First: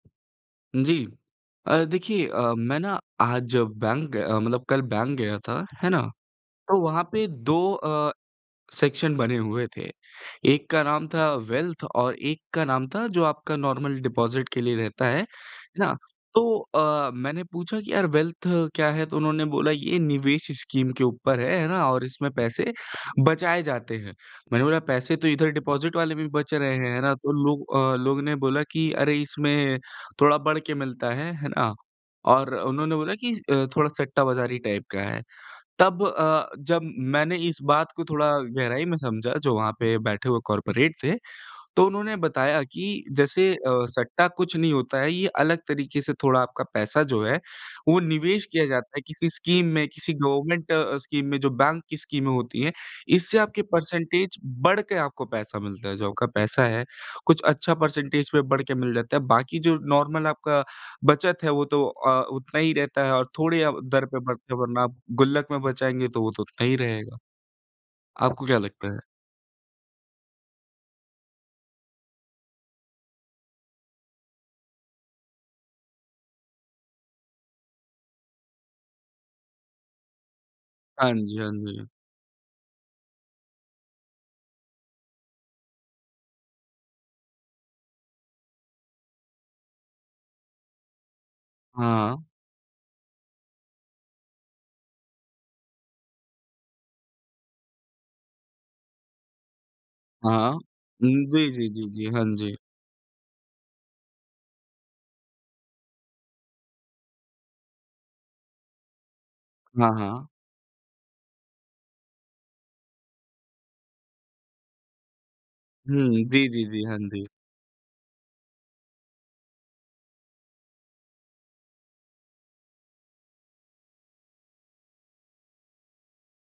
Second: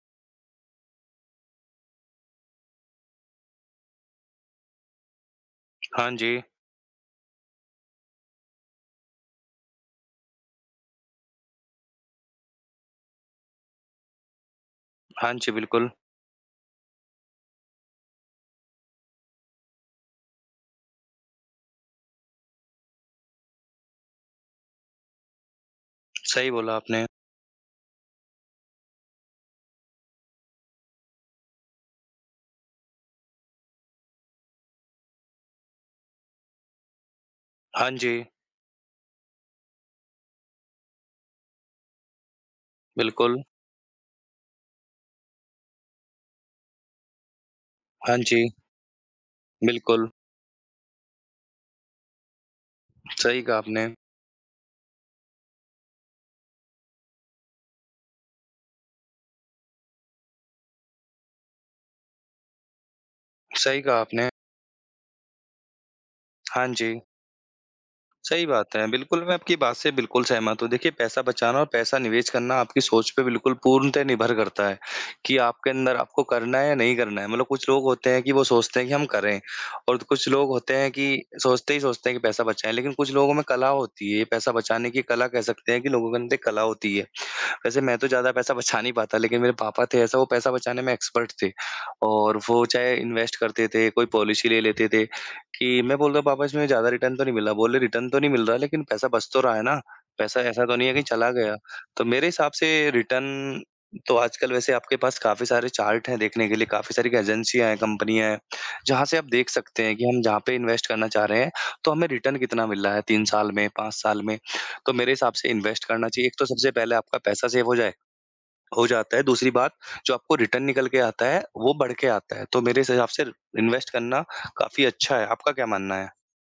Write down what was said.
जी। अ, देखिए, अ, मैं ना आज बैंक ग मतलब कल बैंक गया था, है ना? हाँ जी। तो वहाँ पे 2 अ, सेक्शन बने हुए थे। एक का नाम था वेल्थ और एक का नाम था जो आपका नॉर्मल डिपोज़िट के लिए रहता है। है हाँ जी, बिल्कुल। ना? तो अ, मैंने पूछा कि यार वेल्थ क्या है? तो उन्होंने बोला ये निवेश स्कीम के ऊपर है, है ना? और इसमें पैसे बचाए जाते हैं। मैंने बोला पैसे तो इधर डिपोज़िट वाले भी सही बच रहे बोला हैं। है आपने। ना? तो लोग अ, लोग ने बोला कि अरे इसमें थोड़ा बढ़ के मिलता है। है ना? और उन्होंने बोला कि स अ, थोड़ा सट्टा बज़ारी टाइप का है। तब अ, जब मैंने इस बात हाँ को थोड़ा जी। गहराई में समझा, जो वहाँ पे बैठे हुए कॉर्पोरेट थे, तो उन्होंने बताया कि बिल्कुल। जैसे अ, सट्टा कुछ नहीं होता है। ये अलग तरीके से थोड़ा आपका पैसा जो है, वो हाँ निवेश जी। किया जाता है किसी स्कीम में, बिल्कुल। किसी गवर्नमेंट अ, स्कीम में जो बैंक की स्कीमें होती हैं। इससे सही कहा आपके आपने। परसेंटेज बढ़ के आपको पैसा मिलता है। जो आपका पैसा है, कुछ अच्छा परसेंटेज पे बढ़ के मिल जाता है। बाकी जो नार्मल आपका बचत है वो तो अ, उतना ही रहता है और थोड़े अ, सही कहा दर पे आपने। बढ़ते हैं, वरना आप गुल्लक में बचाएँगे, तो वो तो उतना हाँ ही जी। रहेगा। आपको सही क्या बात है। लगता है? बिल्कुल, मैं आपकी बात से बिल्कुल सहमत हूँ। देखिए पैसा बचाना और पैसा निवेश करना आपकी सोच पे बिल्कुल पूर्णतः निर्भर करता है कि आपके अंदर आपको करना है या नहीं करना है, मतलब कुछ लोग होते हैं कि वो सोचते हैं कि हम करें और तो कुछ लोग होते हैं हाँ कि जी, हाँ सोचते ही जी। सोचते हैं कि पैसा बचाएँ, लेकिन कुछ लोगों में कला होती है, पैसा बचाने की कला कह सकते हैं कि लोगों के अंदर एक कला होती है। वैसे मैं तो ज़्यादा पैसा बचा नहीं पाता, लेकिन मेरे पापा थे ऐसा वो पैसा बचाने में एक्सपर्ट थे हाँ। और वो चाहे इन्वेस्ट करते थे, कोई पॉलिसी ले लेते थे कि मैं बोलता हूँ, "पापा इसमें ज़्यादा रिटर्न तो नहीं मिला।" बोले, "रिटर्न तो नहीं मिल रहा लेकिन पैसा बच तो रहा है ना? पैसा हाँ। ऐसा तो नहीं है कि चला जी, गया।" जी, जी, जी, तो हाँ मेरे हिसाब जी। से रिटर्न तो आजकल वैसे आपके पास काफ़ी सारे चार्ट हैं, देखने के लिए। काफ़ी सारी एजेन्सियाँ हैं, कम्पनियाँ हैं जहाँ से आप देख सकते हाँ, हैं कि हम हाँ। जहाँ पे इन्वेस्ट करना चाह रहे हैं, तो हमें रिटर्न कितना मिल रहा है 3 साल में, 5 साल में। तो मेरे हिसाब से इन्वेस्ट करना हुँ, चाहिए। एक तो जी, जी, सबसे जी, पहले हाँ आपका जी। पैसा सेव हो जाए हो जाता है। दूसरी बात जो आपको रिटर्न निकल के आता है वो बढ़ के आता है। तो मेरे हिसाब से इन्वेस्ट करना काफ़ी अच्छा है, आपका क्या मानना है?